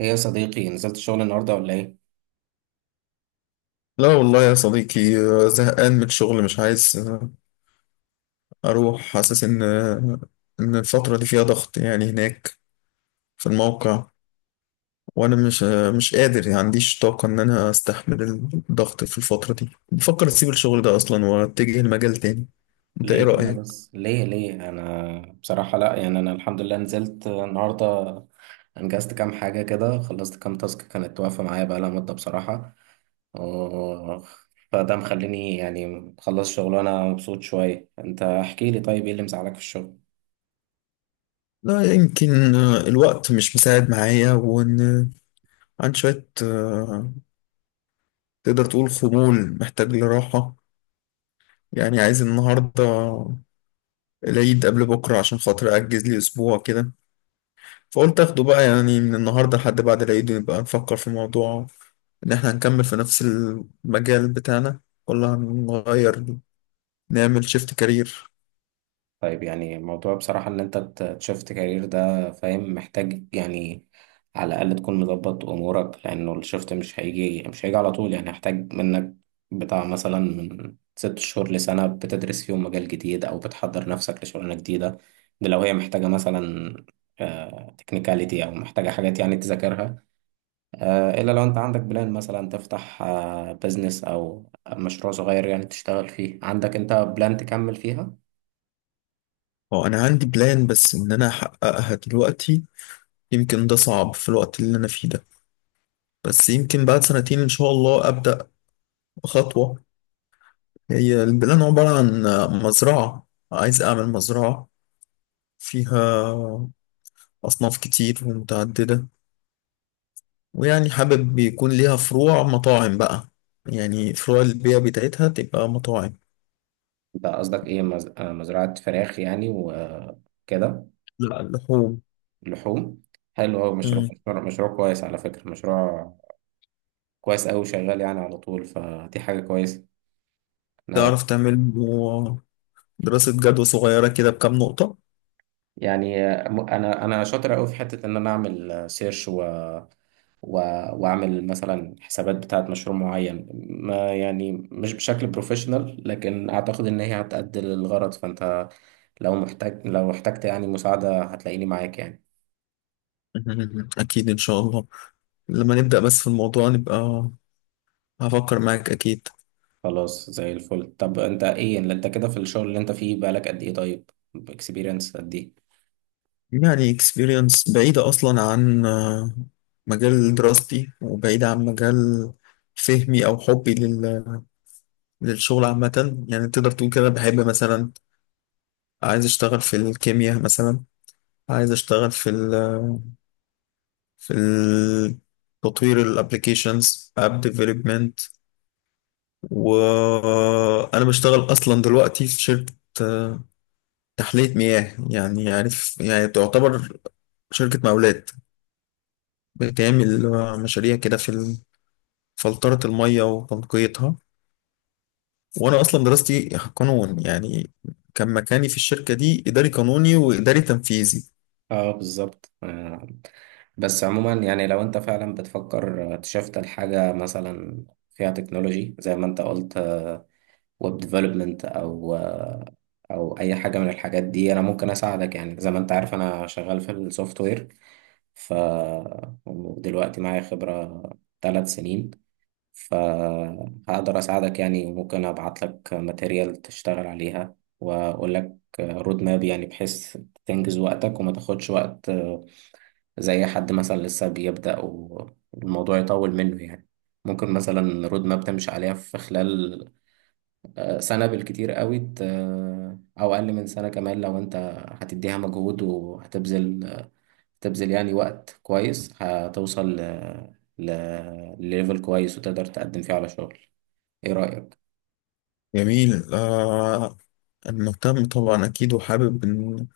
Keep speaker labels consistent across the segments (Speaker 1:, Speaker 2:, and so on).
Speaker 1: ايه يا صديقي، نزلت الشغل النهارده ولا ايه؟
Speaker 2: لا والله يا صديقي زهقان من الشغل مش عايز أروح حاسس إن الفترة دي فيها ضغط يعني هناك في الموقع وأنا مش قادر يعني عنديش طاقة إن أنا أستحمل الضغط في الفترة دي بفكر أسيب الشغل ده أصلا وأتجه لمجال تاني. أنت إيه
Speaker 1: ليه كده
Speaker 2: رأيك؟
Speaker 1: بس؟ ليه ليه؟ انا بصراحة لا، يعني انا الحمد لله نزلت النهارده، انجزت كام حاجة كده، خلصت كام تاسك كانت واقفة معايا بقالها مدة بصراحة. آه، فده مخليني يعني مخلص شغل وانا مبسوط شوية. انت احكي لي طيب، ايه اللي مزعلك في الشغل؟
Speaker 2: لا يمكن الوقت مش مساعد معايا وإن عن شوية تقدر تقول خمول محتاج لراحة يعني عايز النهاردة العيد قبل بكرة عشان خاطر أجز لي أسبوع كده، فقلت اخده بقى يعني من النهارده لحد بعد العيد نبقى نفكر في موضوع ان احنا هنكمل في نفس المجال بتاعنا ولا هنغير نعمل شيفت كارير.
Speaker 1: طيب، يعني موضوع بصراحة إن أنت تشفت كارير ده، فاهم، محتاج يعني على الأقل تكون مظبط أمورك، لأنه الشفت مش هيجي على طول. يعني هيحتاج منك بتاع مثلا من 6 شهور لسنة بتدرس فيهم مجال جديد أو بتحضر نفسك لشغلانة جديدة، ده لو هي محتاجة مثلا تكنيكاليتي أو محتاجة حاجات يعني تذاكرها. إلا لو أنت عندك بلان مثلا تفتح بزنس أو مشروع صغير يعني تشتغل فيه، عندك أنت بلان تكمل فيها.
Speaker 2: اه انا عندي بلان بس ان انا احققها دلوقتي يمكن ده صعب في الوقت اللي انا فيه ده، بس يمكن بعد سنتين ان شاء الله ابدا خطوه. هي البلان عباره عن مزرعه، عايز اعمل مزرعه فيها اصناف كتير ومتعدده، ويعني حابب يكون ليها فروع مطاعم بقى، يعني فروع البيع بتاعتها تبقى مطاعم.
Speaker 1: انت قصدك ايه، مز... آه، مزرعة فراخ يعني وكده؟
Speaker 2: لا لحوم.
Speaker 1: لحوم. حلو، هو مشروع
Speaker 2: مم.
Speaker 1: مشروع مشروع كويس، على فكرة مشروع كويس أوي، شغال يعني على طول، فدي حاجة كويسة. أنا
Speaker 2: تعرف تعمل له دراسة جدوى صغيرة كده بكام نقطة.
Speaker 1: يعني أنا شاطر أوي في حتة إن أنا أعمل سيرش و... وأعمل مثلا حسابات بتاعة مشروع معين، ما يعني مش بشكل بروفيشنال، لكن أعتقد إن هي هتأدي للغرض. فأنت لو محتاج، لو احتجت يعني مساعدة، هتلاقيني معاك يعني.
Speaker 2: مم. أكيد إن شاء الله، لما نبدأ بس في الموضوع نبقى هفكر معاك أكيد.
Speaker 1: خلاص، زي الفل. طب انت ايه اللي انت كده في الشغل اللي انت فيه بقالك قد ايه طيب؟ اكسبيرينس قد ايه؟
Speaker 2: يعني experience بعيدة أصلا عن مجال دراستي وبعيدة عن مجال فهمي أو حبي للشغل عامة يعني تقدر تقول كده، بحب مثلا عايز أشتغل في الكيمياء مثلا، عايز أشتغل في ال... تطوير الابليكيشنز اب ديفلوبمنت. وانا بشتغل اصلا دلوقتي في شركه آه، تحليه مياه يعني عارف، يعني تعتبر شركة مقاولات بتعمل مشاريع كده في فلترة المية وتنقيتها. وأنا أصلا دراستي قانون يعني، كان مكاني في الشركة دي إداري قانوني وإداري تنفيذي.
Speaker 1: اه، بالظبط. بس عموما يعني لو انت فعلا بتفكر تشفت لحاجة مثلا فيها تكنولوجي زي ما انت قلت، ويب ديفلوبمنت او اي حاجة من الحاجات دي، انا ممكن اساعدك يعني. زي ما انت عارف انا شغال في السوفت وير، ف ودلوقتي معايا خبرة 3 سنين، فهقدر أساعدك يعني، وممكن أبعت لك ماتيريال تشتغل عليها، وأقول لك رود ماب يعني، بحيث تنجز وقتك وما تاخدش وقت زي حد مثلا لسه بيبدأ والموضوع يطول منه يعني. ممكن مثلا رود ماب تمشي عليها في خلال سنة بالكتير قوي، أو أقل من سنة كمان، لو أنت هتديها مجهود وهتبذل يعني وقت كويس، هتوصل ل... لليفل كويس وتقدر تقدم فيه على شغل. ايه رأيك؟
Speaker 2: جميل آه، أنا مهتم طبعا أكيد وحابب إن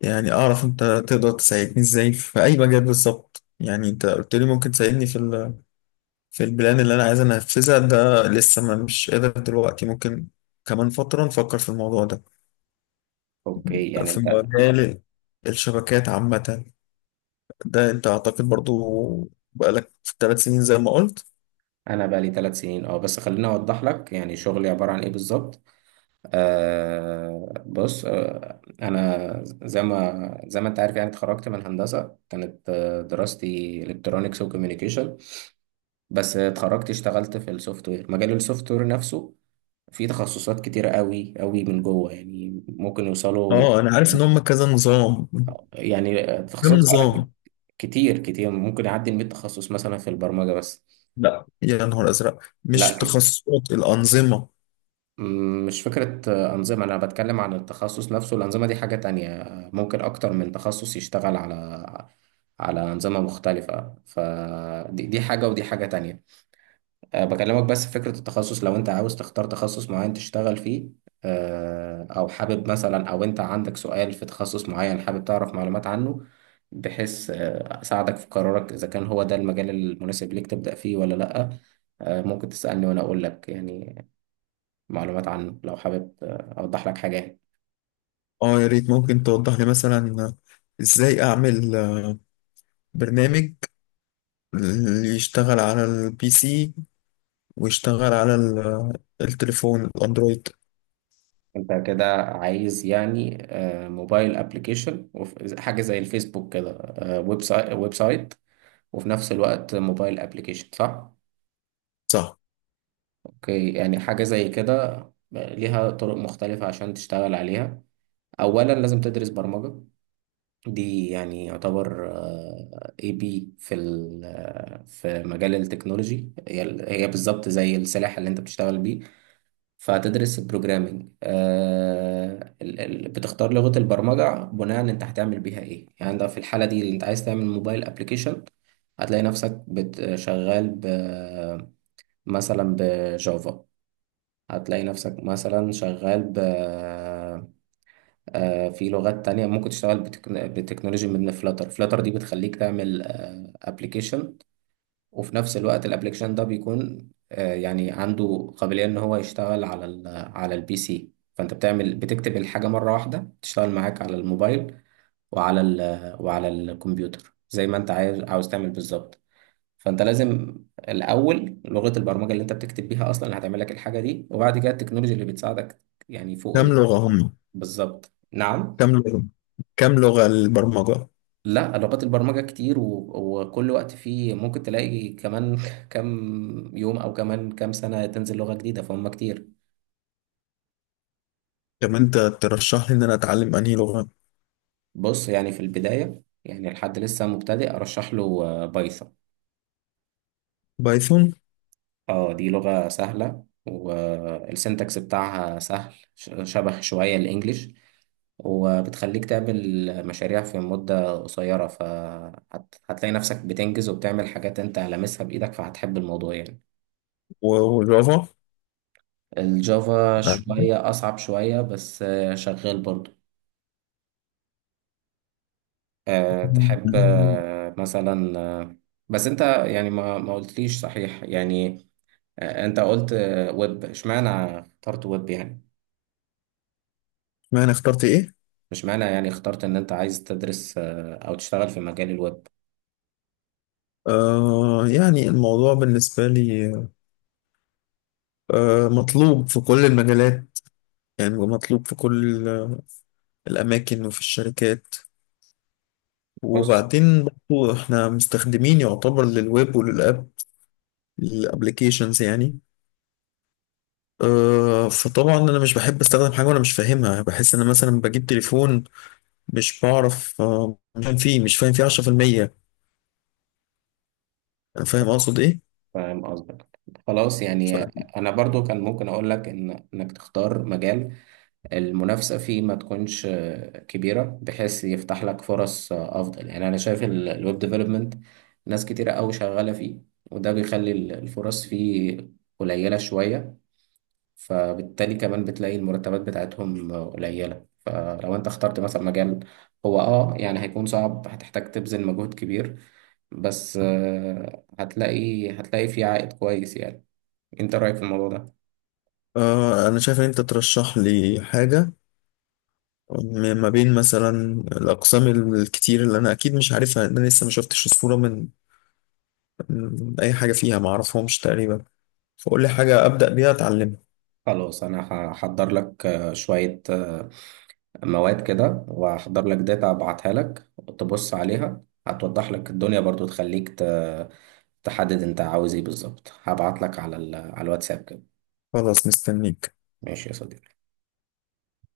Speaker 2: يعني أعرف أنت تقدر تساعدني إزاي في أي مجال بالظبط. يعني أنت قلت لي ممكن تساعدني في البلان اللي أنا عايز أنفذها ده، لسه ما مش قادر دلوقتي، ممكن كمان فترة نفكر في الموضوع ده.
Speaker 1: اوكي يعني
Speaker 2: في
Speaker 1: انت.
Speaker 2: مجال الشبكات عامة، ده انت اعتقد برضو بقالك في 3 سنين زي ما قلت.
Speaker 1: انا بقى لي 3 سنين اه، بس خليني اوضح لك يعني شغلي عبارة عن ايه بالظبط. آه بص، آه انا زي ما انت عارف يعني اتخرجت من هندسة، كانت دراستي الكترونكس وكوميونيكيشن. بس اتخرجت اشتغلت في السوفت وير. مجال السوفت وير نفسه فيه تخصصات كتيرة قوي قوي من جوه، يعني ممكن يوصلوا
Speaker 2: اه انا عارف ان هم كذا نظام،
Speaker 1: يعني
Speaker 2: كم
Speaker 1: تخصصات فعلا
Speaker 2: نظام.
Speaker 1: كتير كتير، ممكن يعدي ال 100 تخصص مثلا في البرمجة بس.
Speaker 2: لا يا نهار ازرق،
Speaker 1: لا،
Speaker 2: مش تخصصات الانظمه.
Speaker 1: مش فكرة أنظمة، أنا بتكلم عن التخصص نفسه. الأنظمة دي حاجة تانية، ممكن أكتر من تخصص يشتغل على على أنظمة مختلفة. فدي حاجة ودي حاجة تانية. بكلمك بس في فكرة التخصص. لو أنت عاوز تختار تخصص معين تشتغل فيه، أو حابب مثلا، أو أنت عندك سؤال في تخصص معين حابب تعرف معلومات عنه، بحيث أساعدك في قرارك إذا كان هو ده المجال المناسب ليك تبدأ فيه ولا لأ. ممكن تسألني وأنا أقول لك يعني معلومات عنه. لو حابب أوضح لك حاجة يعني.
Speaker 2: اه يا ريت ممكن توضح لي مثلا ازاي اعمل برنامج اللي يشتغل على البي سي ويشتغل على التليفون الاندرويد.
Speaker 1: أنت كده عايز يعني موبايل أبليكيشن، حاجة زي الفيسبوك كده. ويب سايت، ويب سايت وفي نفس الوقت موبايل أبليكيشن، صح؟
Speaker 2: صح،
Speaker 1: أوكي، يعني حاجة زي كده ليها طرق مختلفة عشان تشتغل عليها. أولا لازم تدرس برمجة، دي يعني يعتبر اي بي في في مجال التكنولوجي. هي هي بالظبط زي السلاح اللي انت بتشتغل بيه. فهتدرس البروجرامينج، آه بتختار لغة البرمجة بناء انت هتعمل بيها ايه. يعني انت في الحالة دي انت عايز تعمل موبايل ابليكيشن، هتلاقي نفسك شغال ب مثلا بجافا. هتلاقي نفسك مثلا شغال ب في لغات تانية. ممكن تشتغل بتكنولوجي من فلاتر. فلاتر دي بتخليك تعمل ابلكيشن، وفي نفس الوقت الابلكيشن ده بيكون يعني عنده قابلية ان هو يشتغل على على البي سي. فانت بتعمل، بتكتب الحاجة مرة واحدة، تشتغل معاك على الموبايل وعلى وعلى الكمبيوتر، زي ما انت عايز عاوز تعمل بالظبط. فانت لازم الاول لغة البرمجة اللي انت بتكتب بيها اصلا، اللي هتعمل لك الحاجة دي، وبعد كده التكنولوجيا اللي بتساعدك. يعني
Speaker 2: كم لغه هم؟
Speaker 1: بالظبط، نعم.
Speaker 2: كم لغه؟ كم لغه البرمجه؟
Speaker 1: لا، لغات البرمجة كتير وكل وقت فيه ممكن تلاقي كمان كام يوم أو كمان كام سنة تنزل لغة جديدة، فهم كتير.
Speaker 2: طب انت ترشح لي ان انا اتعلم انهي لغه؟
Speaker 1: بص، يعني في البداية يعني لحد لسه مبتدئ أرشح له بايثون.
Speaker 2: بايثون.
Speaker 1: اه، دي لغة سهلة، والسنتكس بتاعها سهل، شبه شوية الإنجليش. وبتخليك تعمل مشاريع في مدة قصيرة، فهتلاقي نفسك بتنجز وبتعمل حاجات أنت لامسها بإيدك، فهتحب الموضوع يعني.
Speaker 2: وجافا؟
Speaker 1: الجافا
Speaker 2: ما
Speaker 1: شوية أصعب شوية، بس شغال برضو. أه، تحب آه، مثلا آه، بس أنت يعني ما ما قلتليش صحيح يعني. أنت قلت ويب. اشمعنى اخترت ويب يعني؟
Speaker 2: انا اخترت ايه؟
Speaker 1: اشمعنى يعني اخترت إن أنت عايز تدرس أو تشتغل في مجال الويب؟
Speaker 2: آه يعني الموضوع بالنسبة لي آه مطلوب في كل المجالات، يعني مطلوب في كل الأماكن وفي الشركات.
Speaker 1: بص،
Speaker 2: وبعدين برضو احنا مستخدمين يعتبر للويب وللأب الابليكيشنز يعني. آه فطبعا أنا مش بحب أستخدم حاجة وأنا مش فاهمها، بحس إن أنا مثلا بجيب تليفون مش بعرف، آه مش فاهم فيه مش فاهم فيه 10%. أنا فاهم أقصد إيه.
Speaker 1: فاهم قصدك. خلاص يعني
Speaker 2: ف-
Speaker 1: أنا برضو كان ممكن أقول لك إنك تختار مجال المنافسة فيه ما تكونش كبيرة، بحيث يفتح لك فرص أفضل. يعني أنا شايف الويب ديفلوبمنت ناس كتيرة أوي شغالة فيه، وده بيخلي الفرص فيه قليلة شوية. فبالتالي كمان بتلاقي المرتبات بتاعتهم قليلة. فلو أنت اخترت مثلا مجال هو أه يعني هيكون صعب، هتحتاج تبذل مجهود كبير، بس هتلاقي فيه عائد كويس يعني. أنت رأيك في الموضوع ده؟
Speaker 2: أنا شايف إن أنت ترشح لي حاجة ما بين مثلا الأقسام الكتير اللي أنا أكيد مش عارفها، لأن أنا لسه ما شفتش الصورة من أي حاجة فيها، ما أعرفهمش تقريبا. فقول لي حاجة أبدأ بيها أتعلمها.
Speaker 1: خلاص، أنا هحضر لك شوية مواد كده، وهحضر لك داتا ابعتها لك تبص عليها، هتوضح لك الدنيا برضو، تخليك تحدد انت عاوز ايه بالظبط. هبعت لك على على الواتساب كده.
Speaker 2: خلاص مستنيك.
Speaker 1: ماشي يا صديقي